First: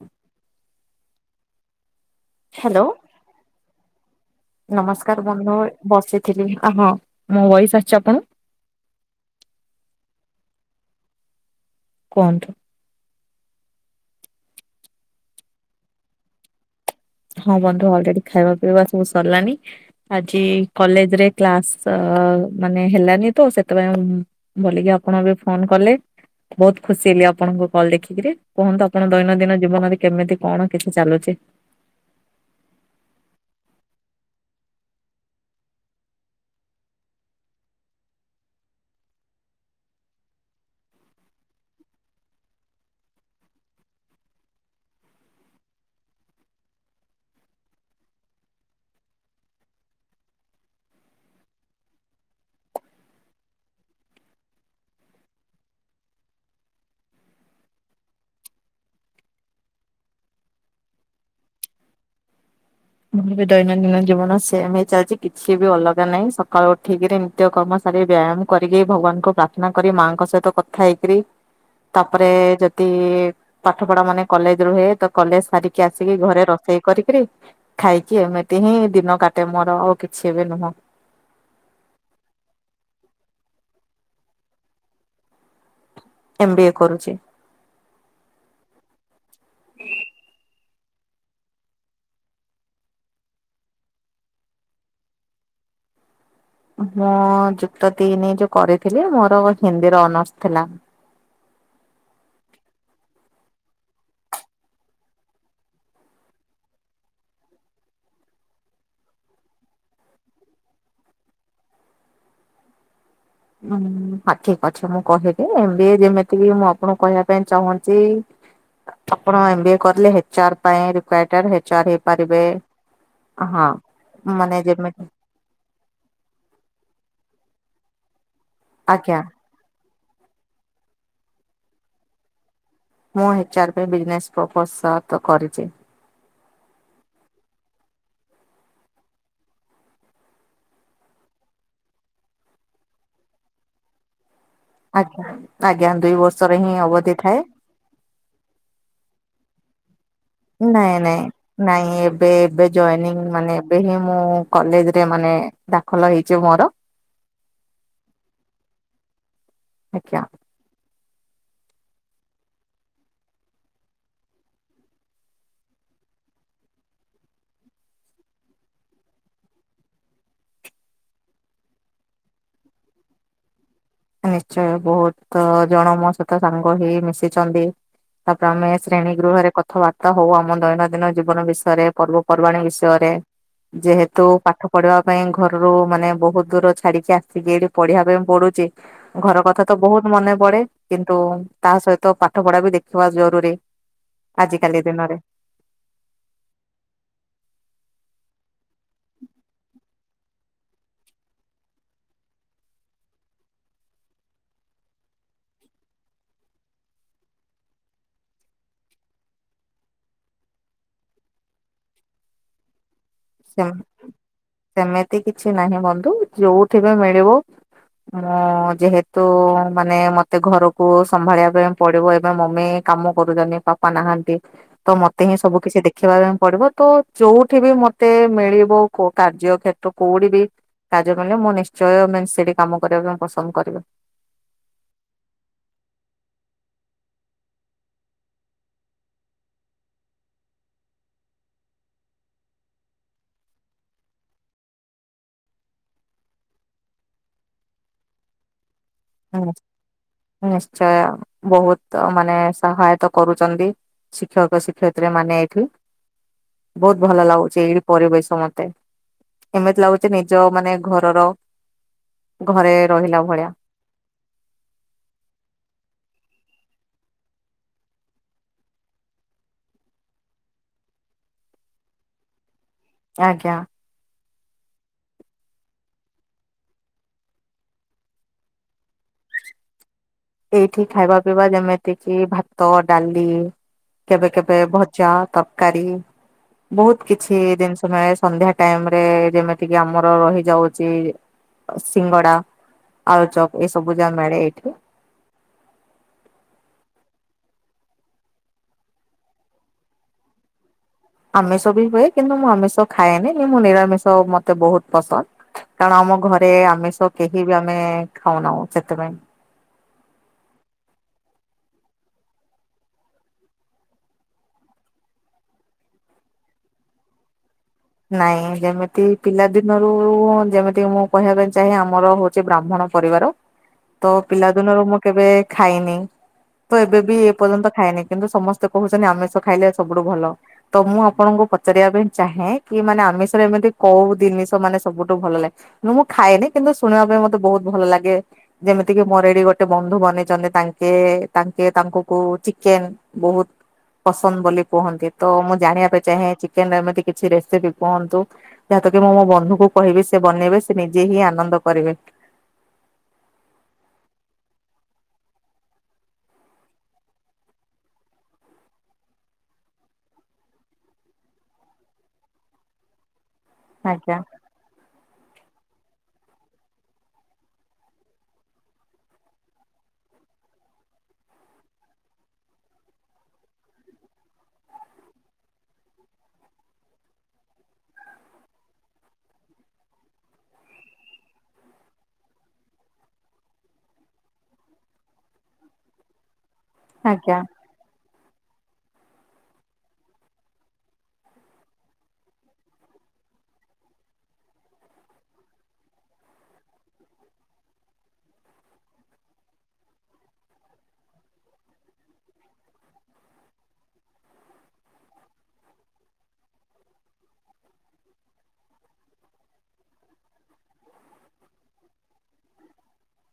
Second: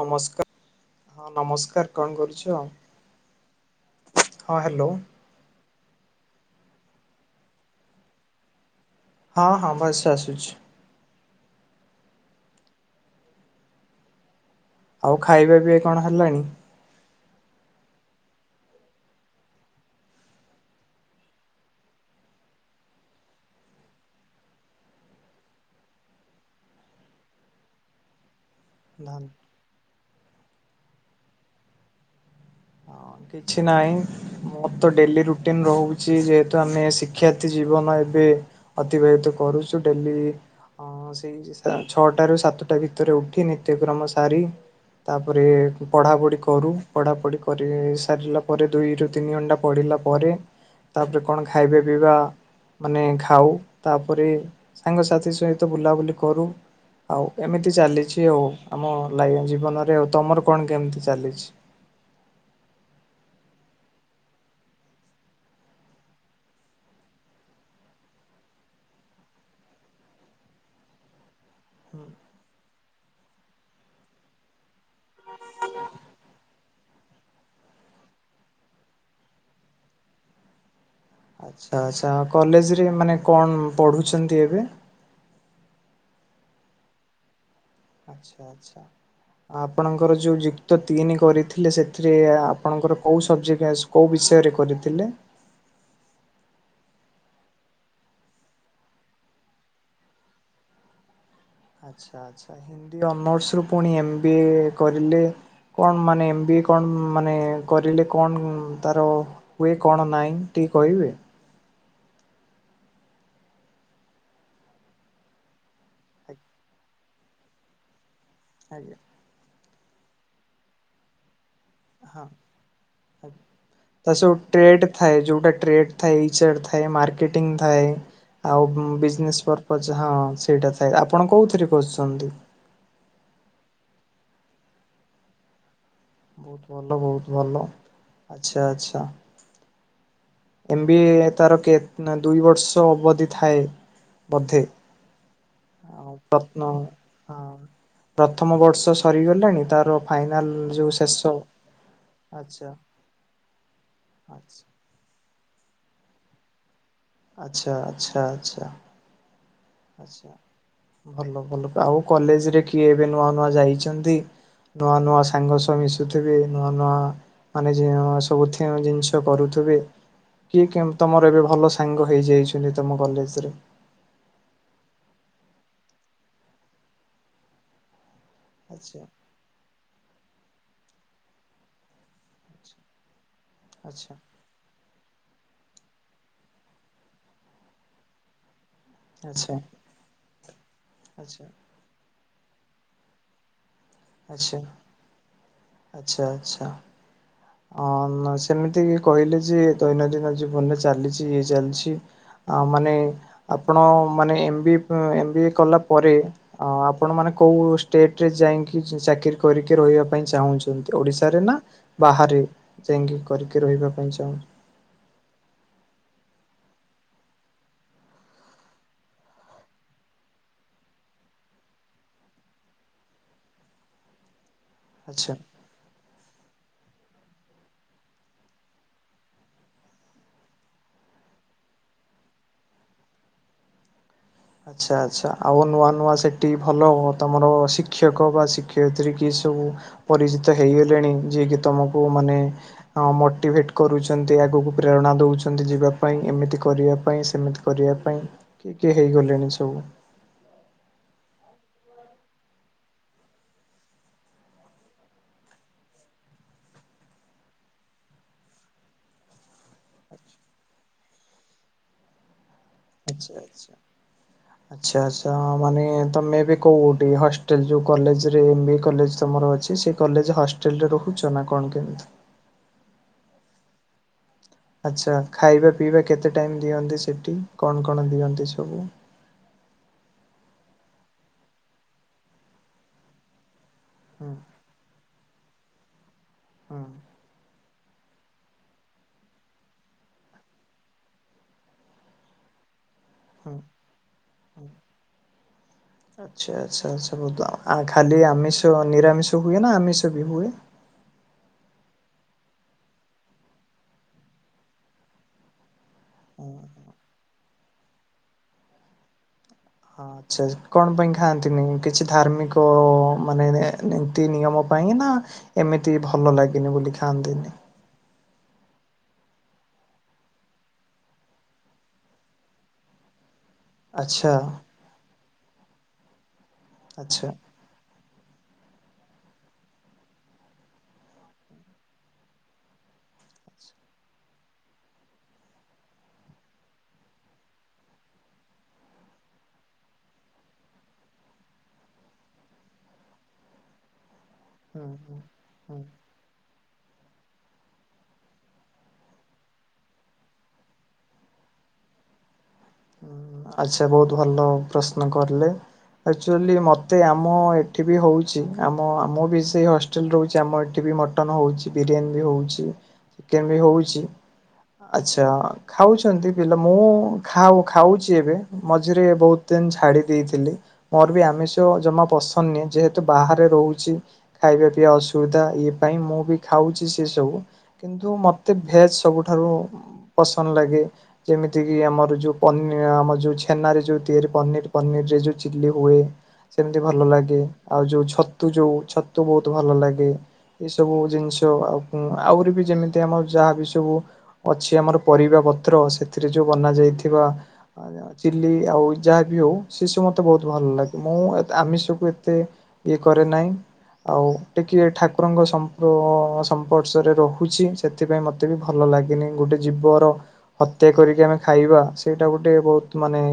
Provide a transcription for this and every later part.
ନମସ୍କାର ହଁ ନମସ୍କାର କଣ କରୁଛ? ହ୍ୟାଲୋ ହଁ ହ୍ୟାଲୋ ନମସ୍କାର। ବନ୍ଧୁ ବସିଥିଲି ଆହୋ ମୋ ବୟସ ଆସିଛି ଆପଣଙ୍କୁ? ହଁ ହଁ ଭଏସ ଆସୁଛି। କୁହନ୍ତୁ? ଆଉ ଖାଇବା ପିଇ କଣ ହେଲାଣି? ହଁ ବନ୍ଧୁ ଅଲରେଡି ଖାଇବା ପିଇବା ସବୁ ସରିଲାଣି। ଆଜି କଲେଜରେ କ୍ଲାସ ମାନେ ହେଲାନି ତ ସେଥିପାଇଁ ମୁଁ ବୋଲିକି ଆପଣ ଏବେ ଫୋନ କଲେ ବହୁତ ଖୁସି ହେଲି ଆପଣଙ୍କ କଲ ଦେଖିକିରି। କୁହନ୍ତୁ ଆପଣ ଦୈନନ୍ଦିନ ଜୀବନରେ କେମିତି କଣ କିଛି ଚାଲୁଛି? ହଁ କିଛି ନାହିଁ। ମୋର ତ ଡେଲି ରୁଟିନ ରହୁଛି ଯେହେତୁ ଆମେ ଶିକ୍ଷାର୍ଥୀ ଜୀବନ ଏବେ। ଅତିବାହିତ କରୁଛୁ ଡେଲି। ହଁ ସେଇ ଛଅଟ ରୁ ସାତଟା ଭିତରେ ଉଠି ନିତ୍ୟକ୍ରମ ସାରି ତାପରେ ପଢ଼ାପଢ଼ି କରୁ ପଢ଼ାପଢ଼ି କରି ପରେ ସାରିଲା ପରେ ଦୁଇରୁୁ ତିନି ଘଣ୍ଟା ପଢିଲା ପରେ ତାପରେ କଣ ଖାଇବା ପିଇବା ମାନେ ଖାଉ ତାପରେ ସାଙ୍ଗସାଥି ସହିତ ବୁଲାବୁଲି କରୁ ଆଉ ଏମିତି ଚାଲିଛି ଆଉ ଆମ ଲାଇନ ଜୀବନରେ ଆଉ ତମର କଣ କେମିତି ଚାଲିଛି? ମୋର ବି ଦୈନନ୍ଦିନ ଜୀବନ ସେମ ହେଇ ଚାଲିଛି କିଛି ବି ଅଲଗା ନାହିଁ ସକାଳୁ ଉଠେଇକିରି ନିତ୍ୟ କର୍ମ ସାରି ବ୍ୟାୟାମ କରିକି ଭଗବାନଙ୍କୁ ପ୍ରାର୍ଥନା କରି ମାଆଙ୍କ ସହିତ କଥା ହେଇକିରି ତାପରେ ଯଦି ପାଠ ପଢା ମାନେ କଲେଜ ରୁ ରୁହେ ତ କଲେଜ ସାରିକି ଆସିକି ଘରେ ରୋଷେଇ କରିକରି ଖାଇକି ଏମିତି ହିଁ ଦିନ କାଟେ ମୋର ଆଉ କିଛି ଏ ବି ନୁହଁ। ଆଚ୍ଛା ଆଛା କଲେଜରେ ମାନେ କଣ ପଢୁଛନ୍ତି ଏବେ? ଏମ୍ ବି ଏ କରୁଛି। ଆଛା ଆଛା। ଆପଣଙ୍କର ଯୋଉ ଯୁକ୍ତ ତିନି କରିଥିଲେ ସେଥିରେ ଆପଣଙ୍କର କୋଉଁ ସବଜେକ୍ଟ ଆସ କେଉଁ ବିଷୟରେ କରିଥିଲେ? ମୁଁ ଯୁକ୍ତ ତିନି ଯୋଉ କରିଥିଲି ମୋର ହିନ୍ଦୀର ଅନର୍ସ ଥିଲା। ଆଚ୍ଛା ଆଚ୍ଛା ହିନ୍ଦୀ ଅନର୍ସ ରୁ ପୁଣି ଏମ ବି ଏ କରିଲେ? କଣ ମାନେ ଏମ ବି କଣ ମାନେ କରିଲେ କଣ ତାର ହୁଏ କଣ ନାହିଁ ଟିକେ କହିବେ? ଉୁଁ ହଁ ଠିକ ଅଛି ମୁଁ କହିବି ଏମ ବି ଏ ଆଜ୍ଞା ଯେମିତିକ ମୁଁ ଆପଣଙ୍କୁ କହିବା ପାଇଁ ଚାହୁଁଛି ଆଜ୍ଞା। ଆପଣ ଏମ ବି ଏ କଲେ ଏଚ୍ ଆର ପାଇଁ ରିକୁଆଟେଡ୍ ହେଚାର୍ ହେଇପାରିବେ। ହଁ। ତ ସବୁ ମାନେ ଟ୍ରେଟ ଯେମିତି ଥାଏ ଯୋଉଟା ଟ୍ରେଟ ଥାଇ ଇଚାର୍ ଥାଏ ମାର୍କେଟିଙ୍ଗ ଥାଏ ଆଉ ଆଜ୍ଞା ବିଜନେସ ପରପୋଜ ପଛ ହଁ ସେଇଟା ଥାଏ ଆପଣ କୋଉଥିରେ କରୁଛନ୍ତି? ମୁ ହେଚାର ପାଇ ବିଜନେସ୍ ପ୍ରପୋଜ ସହ ତ କରିଛି। ବହୁତ ଭଲ ବହୁତ ଭଲ ଆଛା ଆଛା। ଏମ୍ ବି ଏ ତାର କେ ନା ଦୁଇ ବର୍ଷ ଅବଧି ଥାଏ ବୋଧେ। ଆଜ୍ଞା ଆଜ୍ଞା ଦୁଇ ଆଉ ବର୍ଷରେ ପ୍ରତ୍ନ ହିଁ ଅବଧି ଥାଏ। ହଁ। ପ୍ରଥମ ବର୍ଷ ସରିଗଲାଣି ତାର ଯୋଉଁ ନାଇଁ ନାଇଁ ଶେଷ ନାଇଁ ଏବେ ଏବେ ଆଚ୍ଛା। ଜଏନିଙ୍ଗ ମାନେ ଏବେ ହିଁ ମୁଁ ଆଚ୍ଛା କଲେଜରେ ମାନେ ଦାଖଲ ହେଇଛି ମୋର। ଆଚ୍ଛା ଆଛା ଆଚ୍ଛା। ଆଜ୍ଞା ଆଛା ଭଲ ଭଲ ଆଉ କଲେଜରେ କିଏ ଏବେ ନୂଆ ନୂଆ ଯାଇଚନ୍ତି। ନୂଆ ନୂଆ ସାଙ୍ଗସହ ମିଶୁଥିବେ ନୂଆ ନୂଆ ମାନେ ଯେଉ ସବୁଥେଁ ଜିନିଷ କରୁଥିବେ। କିଏ କେମତୀ ତମର ଏବେ ଭଲ ସାଙ୍ଗ ହେଇଯାଇଛନ୍ତି ତମ କଲେଜରେ। ନିଶ୍ଚୟ ବହୁତ ଜଣ ମୋ ସହିତ ସାଙ୍ଗ ହି ମିଶିଛନ୍ତି। ତାପରେ ଆମେ ଆଛା ଶ୍ରେଣୀ ଗୃହରେ କଥାବାର୍ କଥା ହଉ ଆମ ଦୈନନ୍ଦିନ ଜୀବନ ବିଷୟରେ ପର୍ବପର୍ବାଣୀ ବିଷୟରେ ଆଛା ଯେହେତୁ ପାଠ ପଢିବା ପାଇଁ ଘରରୁ ମାନେ ବହୁତ ଦୂର ଛାଡିକି ଆସିକି ଏଠି ପଢିବା ପାଇଁ ପଡୁଛି। ଘର ଆଛା କଥା ତ ବହୁତ ମନେ ପଡେ କିନ୍ତୁ ଆଛା ତା ସହିତ ପାଠ ପଢା ବି ଦେଖିବା ଜରୁରୀ। ଆଛା ଆଜିକାଲି ଦିନରେ ଆଛା ଆଛା। ଅଁ ନ ସେମିତି କହିଲେ ଯେ ଦୈନନ୍ଦିନ ଜୀବନରେ ଚାଲିଛି ଇଏ ଚାଲିଛି। ଆ ମାନେ ଆପଣ ମାନେ M B M M B A କଲା ପରେ ଅ ଆପଣ ମାନେ କୋଉ ଷ୍ଟେଟରେ ଯାଇକି ଚାକିର କରିକି ରହିବା ପାଇଁ ଚାହୁଁଛନ୍ତି ଓଡିଶାରେ ନା ବାହାରେି ଯାଇଙ୍ଗି କରିକି ସେମ ରହିବା ପାଇଁ ଚାହୁଁ ସେମିତି କିଛି ନାହିଁ ବନ୍ଧୁ ଯୋଉଠି ବି ମିଳିବ ମୁଁ ଯେହେତୁ ମାନେ ମତେ ଘରକୁ ସମ୍ଭାଳିବା ପାଇଁ ପଡିବ ଏବେ ମମି କାମ କରୁଛନ୍ତି ପାପା ନାହାନ୍ତି। ତ ମତେ ଆଚ୍ଛା। ହିଁ ସବୁ କିଛି ଦେଖିବା ପାଇଁ ପଡିବ ତ ଯୋଉଠି ବି ମ ମତେ ମିଳିବ କୋ କାର୍ଯ୍ୟ ଖେତ୍ର କୋଉଠି ବି କାଯ୍ୟ ମିଲେ ମୁଁ ନିଶ୍ଚୟ ମା ସେଇଠି କାମ କରିବା ପାଇଁ ପସନ୍ଦ କରିବି। ଆଚ୍ଛା ଆଚ୍ଛା ଆଉ ନୂଆ ନୂଆ ସେଠି ଭଲ ତମର ଶିକ୍ଷକ ବା ଶିକ୍ଷୟିତ୍ରୀ କି ସବୁ ପରିଚିତ ହେଇଗଲେଣି ଯିଏ କି ତମକୁ ମାନେ ହଁ ମୋଟିଭେଟ କରୁଛନ୍ତି ଆଗକୁ ପ୍ରେରଣା ଦଉଛନ୍ତି ଯିବା ପାଇଁ ଏମିତି କରିବା ପାଇଁ ସେମିତି କରିବା ପାଇଁ କିଏ କିଏ ହେଇଗଲେଣି ହୁଁ, ସବୁ। ନିଶ୍ଚୟ ବହୁତ ମାନେ ସହାୟତା କରୁଛନ୍ତି। ଶିକ୍ଷକ ଶିକ୍ଷୟତ୍ରି ମାନେ ଏଠି। ବହୁତ ଭଲ ଲାଗୁଛି ଏଇ ପରିବେଶ ମତେ। ଏମିତି ଲାଗୁଛି ନିଜ ମାନେ ଘରର ଘରେ ରହିଲା ଆଛା ଭଳିଆ ଆଛା। ଆଛା ଆଛା ମାନେ ତମେ ଏବେ କୋଉଠି ହଷ୍ଟେଲ ଯୋଉ କଲେଜରେ ଏମ ବି ଏ କଲେଜ ତମର ଅଛି ସେ କଲେଜ ହଷ୍ଟେଲ ରେ ରହୁଛ ନା କଣ କେମିତି। ଆଜ୍ଞା। ଆଚ୍ଛା ଖାଇବା ପିଇବା କେତେ ଟାଇମ୍ ଦିଅନ୍ତି ସେଠି କଣ କଣ ଦିଅନ୍ତି ସବୁ। ଏଇଠି ଖାଇବା ପିଇବା ଯେମିତି କି ଭାତ ଡାଲି କେବେ ହୁଁ କେବେ ଭ ଜା ତବକାରୀ ହୁଁ ବହୁତ କିଛି କିଛି ଜିନିଷ ମିଳେ ସନ୍ଧ୍ୟା ଟାଇମରେ ଯେମିତି କି ଆମର ରହିଯାଉଚି ସିଙ୍ଗଡା ହୁଁ ଆଳୁଚପ୍ ଏ ସବୁ ଯାହା ମିଳେ ଏଇଠି। ଆଚ୍ଛା ଆଚ୍ଛା ଆଛା ବହୁତ ଆ ଖାଲି ଆମିଷ ନିରାମିଷ ହୁଏ ନା ଆମିଷ ବି ହୁଏ। ଆମିଷ ବି ହୁଏ କିନ୍ତୁ ମୁଁ ଆମିଷ ଖାଏନି ମୁଁ ନିରାମିଷ ମୋତେ ବହୁତ ପସନ୍ଦ। କାରଣ ଆମ ଘରେ ଆମିଷ କେହି ବି ଆମେ ଖାଉନାହୁ ସେଥିପାଇଁ। ହଁ ଆଚ୍ଛା କଣ ପାଇଁ ଖାଆନ୍ତିନି କିଛି ଧାର୍ମିକ ମାନେ ନ ନିତି ନିୟମ ପାଇଁ ନା ଏମିତି ଭଲ ଲାଗିନି ବୋଲି ଖାଆନ୍ତିନି। ନାଇଁ ଯେମିତି ପିଲାଦିନରୁ ଯେମିତି ମୁଁ କହିବା ପାଇଁ ଚାହେଁ ଆମର ହଉଛି ବ୍ରାହ୍ମଣ ପରିବାର। ତ ଆଚ୍ଛା ପିଲା ଦିନରୁ ମୁଁ କେବେ ଖାଇନି ତ ଏବେ ବି ଆଚ୍ଛା। ଏ ପର୍ଯ୍ୟନ୍ତ ଖାଇନି। କିନ୍ତୁ ସମସ୍ତେ କହୁଛନ୍ତି ଆମିଷ ଖାଇଲେ ସବୁଠୁ ଭଲ ତ ମୁଁ ଆପଣଙ୍କୁ ପଚାରିବା ପାଇଁ ଚାହେଁ। କି ମାନେ ଆମିଷରେ ଏମିତି କୋଉ ଦିନିଷ ମାନେ ସବୁଠୁ ଭଲ ଲାଗେ। ମୁଁ ଖଏନି କିନ୍ତୁ ଶୁଣିବା ପାଇଁ ମତେ ବହୁତ ଭଲ ଲାଗେ। ଯେମିତି କିି ମୋର ଏଠି ଗୋଟେ ବନ୍ଧୁ ବନେଇଛନ୍ତି ତାଙ୍କେ ତାଙ୍କେ ତାଙ୍କୁକୁ ଚିକେନ ବହୁତ ପସନ୍ଦ ବୋଲି ହୁଁ କୁହନ୍ତି ହୁଁ ତ ମୁଁ ହୁଁ ଜାଣିବା ପାଇଁ ଚାହେଁ ଚିକେନ ଏମିତି କିଛି ରେ ସେ ବି କୁହନ୍ତୁ ଯାହାତ କି ମୁଁ ମୋ ବନ୍ଧୁକୁ କହିବି ସେ ବନେଇବେ ସେ ନିଜେ ହିଁ ଆନନ୍ଦ କରିବେ। ଆଚ୍ଛା ବହୁତ ଭଲ ପ୍ରଶ୍ନ କରିଲେ। ଆଚୁଆଲି ମତେ ଆମ ଏଠି ବି ହଉଛି ଆମ ଆମୁଁ ବି ସେଇ ହ ଚୁଲି ରହୁଛି ଆମ ଏଠି ବି ମଟନ ହଉଛି ବିରିୟାନୀ ବି ହଉଛି। କେନ ବି ହଉଛି ଆଜ୍ଞା ଆଛା ଖାଉଛନ୍ତି ପିଲା ମୁଁ ଖାଉ ଖାଉଛି ଏବେ ମଝିରେ ବହୁତ ଦିନ ଛାଡ଼ି ଦେଇଥିଲି। ମୋର ବି ଆମିଷ ଜମା ପସନ୍ଦ ନି ଯେହେତୁ ବାହାରେ ରହୁଛି। ଖାଇବା ପିଇବା ଅସୁବିଧା ଇଏ ପାଇଁ ମୁଁ ବି ଖାଉଛି ସେ ସବୁ। କିନ୍ତୁ ମତେ ଭେଜ ସବୁଠାରୁ ପସନ୍ଦ ଲାଗେ ଯେମିତି କିି ଆମର ଯୋଉ ପନି ଆମ ଯୋଉ ଛେନରେ ଯୋଉ ତିଆରି ପନିର ପନିରରେ ଯୋଉ ଚିଲି ହୁଏ। ସେମିତି ଭଲ ଲାଗେ ଆଜ୍ଞା ଆଉ ଯୋଉ ଛତୁ ଯୋଉ ଛତୁ ବହୁତ ଭଲ ଲାଗେ। ଏଇ ସବୁ ଜିନିଷ ଆଉ ଆହୁରି ବି ଯେମିତି ଆମର ଯାହାବ ସବୁ ଅଛି ଆମର ପରିବା ପତ୍ର ସେଥିରେ ଯୋଉ ବନା ଯାଇଥିବା ଚିଲି ଆଉ ଯାହାବି ହଉ ସେ ସବୁ ମତେ ବହୁତ ଭଲ ଲାଗେ ମୁଁ ଆମିଷକୁ ଏତେ ଇଏ କରରେ ନାଇଁ। ଆଉ ଟିକିଏ ଠାକୁରଙ୍କ ସମ୍ପ୍ର ସମ୍ପର୍ଶରେ ରହୁଛି ସେ ସେଥିପାଇଁ ମତେ ବି ଭଲ ଲାଗିନି ଗୋଟେ ଜୀବର ହତ୍ୟା କରିକି ଆମେ ଖାଇବା। ସେଇଟା ଗୋଟେ ବହୁତ ମାନେ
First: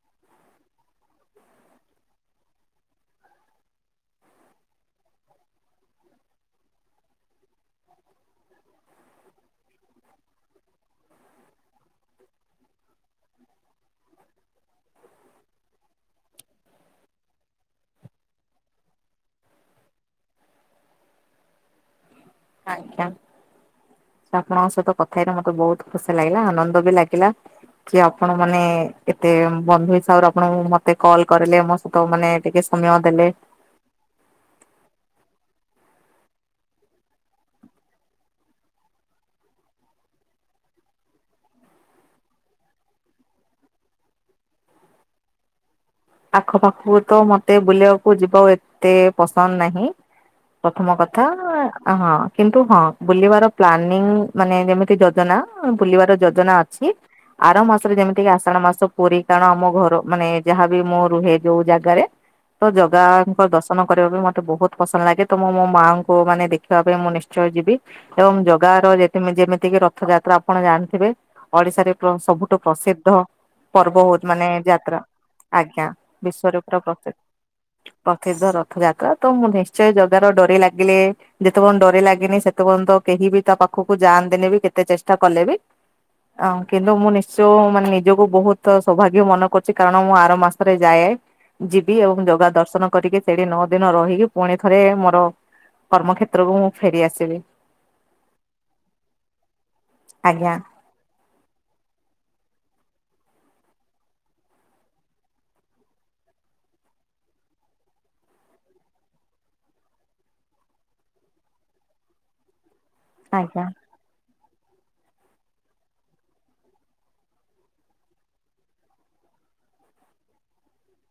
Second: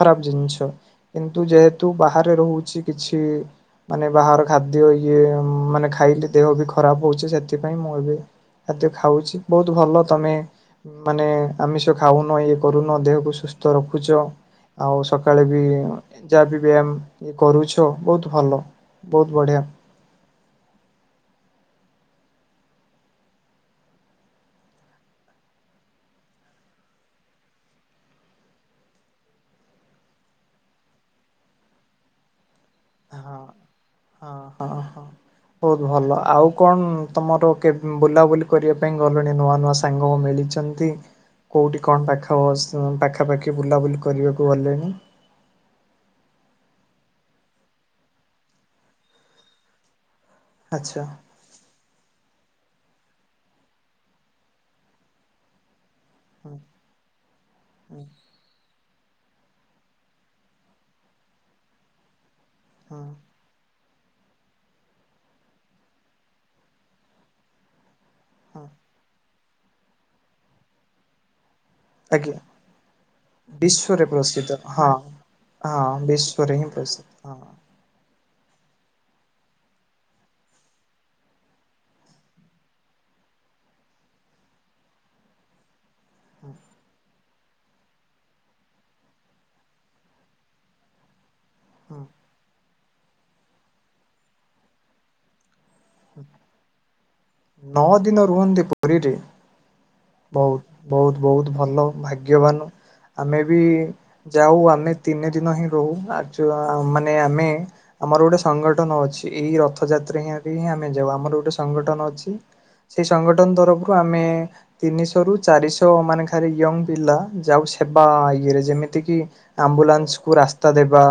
ଖରାପ ଜିନିଷ। କିନ୍ତୁ ଯେହେତୁ ବାହାରେ ରହୁଛି କିଛି ମାନେ ବାହାର ଖାଦ୍ୟ ଇଏ ମାନେ ଖାଇଲେ ଦେହ ବି ଖରାପ ହଉଛି ସେଥି ପାଇଁ ମୁଁ ଏବେ ଖାଦ୍ୟ ଖାଉଛି ବହୁତ ଭଲ ତମେ ମାନେ ଆମିଷ ଖାଉନ ଇଏ କରୁନ ଦେହକୁ ସୁସ୍ଥ ରଖୁଚ। ଆଉ ସକାଳେ ବି ଯାହା ବି ବ୍ୟାୟାମ କରୁଛ ବହୁତ ଭଲ। ବହୁତ ବଢ଼ିଆ। ଆଜ୍ଞା। ଆପଣଙ୍କ ସହିତ କଥାହେଇଥା ମତେ ବହୁତ ଖୁସି ଲାଗିଲା ଆନନ୍ଦ ବି ଲାଗିଲା। କି ଆପଣ ମାନେ ଏତେ ବନ୍ଧୁ ହିସାବରେ ଆପଣ ମତେ କଲ୍ କରିଲେ। ତ ମାନେ ଟିକେ ସମୟ ଦେଲେ ହଁ ହଁ ହ ହଁ। ବହୁତ ଭଲ ଆଉ କଣ ତମର କେ ବୁଲାବୁଲି କରିବା ପାଇଁ ଗଲେଣି ନୂଆ ନୂଆ ସାଙ୍ଗ ମିଳିଛି। ସେମନ୍ତି କୋଉଠି କଣ ପାଖ ପାଖାପାଖି ବୁଲାବୁଲି କରିବାକୁ ଗଲେଣି? ଆଖ ପାଖୁକୁ ତ ମତେ ବୁଲିବାକୁ ଯିବାକୁ ଏତେ ପସନ୍ଦ ନାହିଁ। ପ୍ରଥମ ଆଚ୍ଛା। କଥା ହଁ କିନ୍ତୁ ହଁ ବୁଲିବାର ପ୍ଲାନିଂ ମାନେ ଯେମିତି ଯୋଜନା। ବୁଲିବାର ଯୋଜନା ହଁ ଅଛି ଆର ମାସରେ ହଁ ଯେମିତିକ ଆଷାଢ ମାସ। [unintelligible] ଆମ ଘର ମାନେ ଯାହାବି ମୁଁ ରୁହେ ଯୋଉ ଜାଗାରେ ତ ହଁ ଜଗାଙ୍କ ଦଶ ନ କରିବା ପାଇଁ ମତେ ବହୁତ ପସନ୍ଦ ଲାଗେ ତ ମୁଁ ମୋ ମାଆଙ୍କୁ ମାନେ ଦେଖିବା ପାଇଁ ମୁଁ ନିଶ୍ଚୟ ଯିବି। ଏବଂ ଜଗା ର ଯେ ଯେମିତି କିି ରଥ ଯାତ୍ରା ଆପଣ ଜାଣିଥିବେ ଓଡ଼ିଶା ରେ ଆଜ୍ଞା ସବୁଠୁ ପ୍ରସିଦ୍ଧ ପର୍ବ ବିଶ୍ଵରେ ହଉଚି ମାନେ ପ୍ରସିଦ୍ଧ ହଁ। ଯାତ୍ରା ଆଜ୍ଞା ହଁ ବିଶ୍ଵରେ ହିଁ ପୁରା ପ୍ରସିଦ୍ଧ। ହଁ ପ୍ରସିଦ୍ଧ ରଥଯାତ୍ରା ତ ମୁଁ ନିଶ୍ଚୟ ଜଗାର ଡୋରି ଲାଗିଲେ ଯେତେବେର୍ଯ୍ୟନ୍ତ ଡୋରି ଲାଗିନି ସେତେ ପର୍ଯ୍ୟନ୍ତ ତ କେହି ବି ତା ପାଖକୁ ଯାଆନ୍ତିନି ବି କେତେ ଚେଷ୍ଟା କଲେ ବି ଆ କିନ୍ତୁ ମୁଁ ନିଶ୍ଚୟ ମାନେ ନିଜକୁ ବହୁତ ସୌଭାଗ୍ୟ ମେ କରୁଚି କାରଣ ମୁଁ ଆରମ୍ଭ ମାସରେ ଯାଏ ଯିବି ହଁ। ଏବଂ ଜଗା ଦର୍ଶନ କରିକି ସେଇଠି ନଅ ଦିନ ରହିକି ପୁଣି ଥରେ ମୋର କର୍ମକ୍ଷେତ୍ରକୁ ମୁଁ ଫେରି ଆସିବି ନଅ ଦିନ ରୁହନ୍ତି ପୁରୀରେ ଆଜ୍ଞା ବହୁତ ବହୁତ ବହୁତ ଭଲ ଭାଗ୍ୟବାନ ଆମେ ବି ଯାଉ ଆମେ ତିନି ଦିନ ହିଁ ରହୁ ଆଚ ମାନେ ଆମେ ଆମର ଗୋଟେ ସଂଗଠନ ଅଛି ଏଇ ରଥଯାତ୍ରା ହିଁ ଏହି ଆମେ ଯାଉ ଆମର ଗୋଟେ ସଂଗଠନ ଅଛି ସେଇ ସଂଗଠନ ଆଜ୍ଞା ତରଫରୁ ଆମେ ତିନିଶହ ରୁ ଚାରିଶହ ମାନେ ଖରେ ୟଙ୍ଗ ପିଲା ଯାଉ ସେବା ଇଏରେ ଯେମିତି କିି ଆମ୍ବୁଲାନ୍ସକୁୁ ରାସ୍ତା ଦେବା,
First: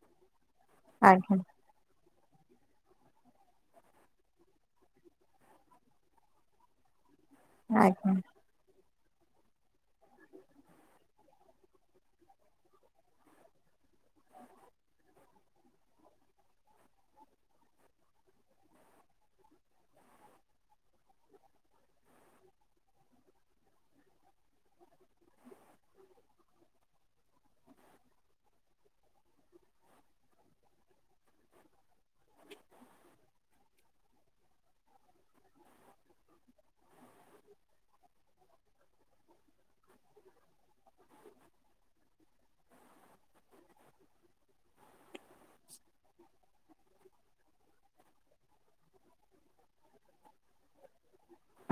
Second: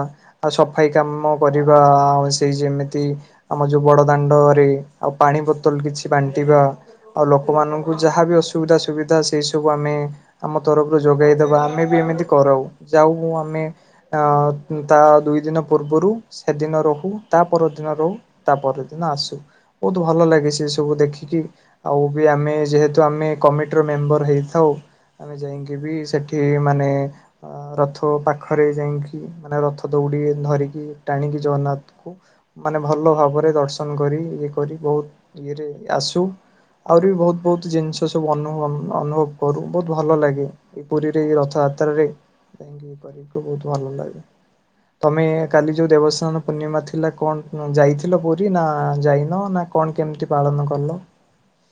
ଆଉ ସ ସଫାଇ କାମ ଆଜ୍ଞା କରିବା। ଆ ସେଇ ଯେମିତି ଆମ ଯୋଉ ବଡ଼ ଦାଣ୍ଡରେ, ଆଉ ପାଣି ବୋତଲ କିଛି ବାଣ୍ଟିବା। ଆଉ ଲୋକମାନଙ୍କୁ ଆଜ୍ଞା ଯାହା ବି ଅସୁ ଯୋଉଟା ସୁବିଧା ସେଇସବୁ ଆମେ ଆମ ତରଫରୁ ଯୋଗେଇଦବା ଆମେ ବି ଏମିତି କରାଉ। ଯାଉ ଆମେ ଅ ତା ଦୁଇ ଦିନ ପୂର୍ବରୁ ସେଦିନ ରହୁ। ତା ପରଦିନ ରହୁ। ତା ପର ଦିନ ଆସୁ। ବୋହୁତ୍ ଭଲ ଲାଗେ ସେ ସବୁ ଦେଖିକି। ଆଉ ବି ଆମେ ଯେହେତୁ ଆମେ କମିଟିର ମେମ୍ବର ହେଇଥାଉ। ଆମେ ଯାଇଙ୍କି ବି ସେଠି ମାନେ ରଥ ପାଖରେ ଯାଇଙ୍କି ମାନେ ରଥ ଦୌଡ଼ିି ଧରିକି, ଟାଣିକି ଜଗନ୍ନାଥଙ୍କୁ ମାନେ ଭଲ ଭାବରେ ଦର୍ଶନ କରି, ଇଏ କରି ବୋହୁତ୍ ଇଏରେ ଆସୁ। ଆହୁରି ବି ବୋହୁତ୍, ବୋହୁତ୍ ଜିନ୍ସ ସବୁ ଅନୁ ଅନୁଭବ କରୁ ବୋହୁତ୍ ବଢ଼ିଆ ଭଲ ଲାଗେ। ସେଇ ପୁରୀରେ ରଥଯାତ୍ରାରେ ଯାଇକି [unintelligible] ବୋହୁତ୍ ଭଲ ଲାଗେ। ତମେ କାଲି ଯୋଉ ଦେବସ୍ନାନ ପୂର୍ଣ୍ଣିମା ଥିଲା କଣ ଯାଇଥିଲ କ କି ନା ଯାଇନ ନା କଣ କେମିତି ପାଳନ କଲ?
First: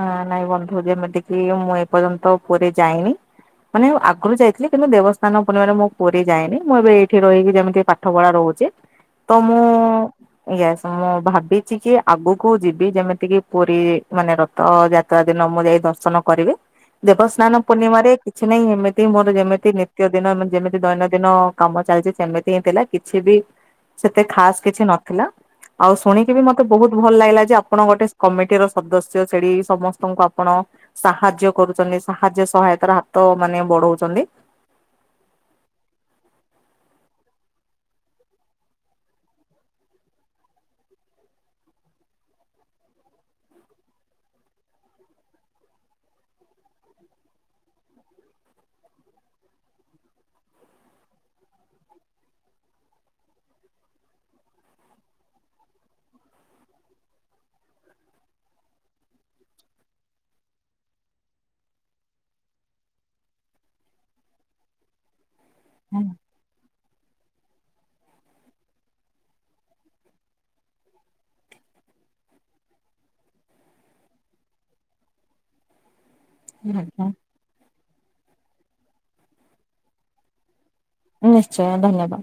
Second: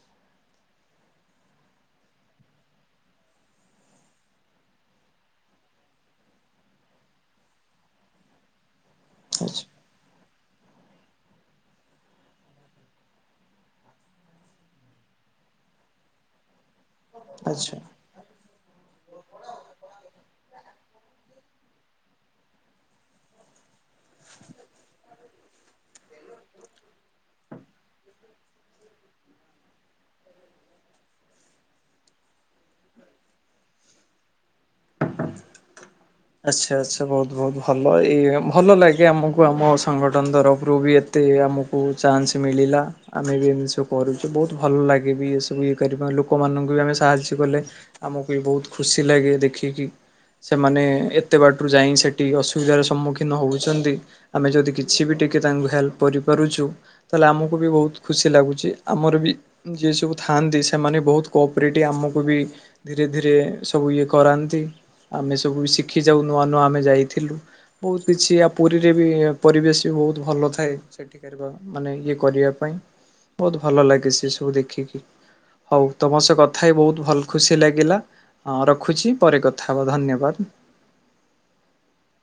ଆ ନାଇଁ ବନ୍ଧୁ ଯେମିତି କିି ମୁଁ ଏପର୍ଯ୍ୟନ୍ତ ପୁରୀ ଯାଇନି। ମାନେ ଆଗରୁ ଯାଇଥିଲି, କିନ୍ତୁ ଦେବସ୍ଥାନ ପୁର୍ଣିମା ରେ ମୁଁ ପୁରୀ ଯାଇନି। ମୁଁ ଏବେ ଏଇଠି ରହିକି ଯେମିତି ପା ପାଠ ପଢା ରହୁଚି। ତ ମୁଁ ଆଚ୍ଛା। ଇଏସ୍ ମୁଁ ଭାବିଚି କି ଆଗକୁ ଯିବି ଯେମିତି କି ପୁରୀ ମାନେ ର ଥ ଯାତ୍ରା ଦିନ ମୁଁ ଯାଇ ଦର୍ଶନ କରିବି। ଦେବସ୍ନାନ ଆଚ୍ଛା ପୂର୍ଣ୍ଣିମାରେ କିଛି ନାହିଁ, ଏମିତି ମୋର ଯେମିତି ନିତ୍ୟ ଦିନ, ଯେମିତି ଦୈନନ୍ଦିନ କାମ ଚାଲିଚି ସେମିତି ହିଁ ଥିଲା। କିଛି ବି ସେତେ ଖାସ୍ କିଛି ନଥିଲା। ଆଉ ଶୁଣିକି ବି ମତେ ବୋହୁତ୍ ଭଲ ଲାଗିଲା ଯେ ଆପଣ ଗୋଟେ କମିଟି ର ସଦ ସ୍ୟ ସେଡ଼ି ସମସ୍ତଙ୍କୁ ଆପଣ ସାହାଯ୍ୟ କରୁଛନ୍ତି। ସାହାଯ୍ୟ ସହାୟତାର ହାତ ମାନେ ବଢଉଛନ୍ତି। ଆଚ୍ଛା ଆଚ୍ଛା। ବୋହୁତ୍, ବୋହୁତ୍ ଭଲ। ଏଇ ଭଲ ଲାଗେ ଆମକୁ ଆମ ସଂଗଠନ ତରଫରୁ ବି ଏତେ ଆମକୁ ଚାନ୍ସ ମିଳିଲା। ଆମେ ବି ଏମିତି ସବୁ କରୁଚୁ। ବୋହୁତ୍ ଭଲ ଲାଗେ ବି, ଏ ସବୁ ଇଏ କରିବା ଲୋକମାନଙ୍କୁ ବି ଆମେ ସାହାଯ୍ୟ କଲେ। ଆମକୁ ବି ବୋହୁତ୍ ଖୁସି ଲାଗେ, ଦେଖିକି ସେମାନେ ଏତେ ବାଟରୁ ଯାଇଁକି ସେଠି ଅସୁବିଧାର ସମ୍ମୁଖୀନ ହଉଛନ୍ତି। ଆମେ ଯଦି କିଛି ବି ଟିକେ ତାଙ୍କୁ ହେଲ୍ପ କରିପାରୁଛୁ ତାହେଲେ ଆମକୁ ବି ବୋହୁତ୍ ଖୁସି ଲାଗୁଚି। ଆମର ବି ଯିଏ ସବୁ ଥାନ୍ତି ସେମାନେ ବୋହୁତ୍ କୋପ୍ରିଟି ଆମକୁ ବି ଧୀରେ ଧୀରେ, ସବୁ ଇଏ କରାନ୍ତି। ଆମେ ସବୁ ଶି ସିଖି ଯାଉ ନୂଆ ନୂଆ ଆମେ ଯାଇଥିଲୁ। ବୋହୁତ୍ କିଛି ଆଉ ପୁରୀରେ ବି ପରିବେଶ ବି ବୋହୁତ୍ ଭଲ ଥାଏ। ମାନେ ଇଏ କରିବା ପାଇଁ। ବୋହୁତ୍ ଭଲ ଲାଗେ ସେ ସବୁ ଦେଖିକି। ହୋଉ ତମ ସହ କଥା ହେଇ ବୋହୁତ୍ ଆଜ୍ଞା ଭଲ ଖୁସି ଲାଗିଲା। ହଁ ରଖୁଛି ପରେ କଥା ହେବା ଧନ୍ୟବାଦ। ନିଶ୍ଚୟ ଧନ୍ୟବାଦ।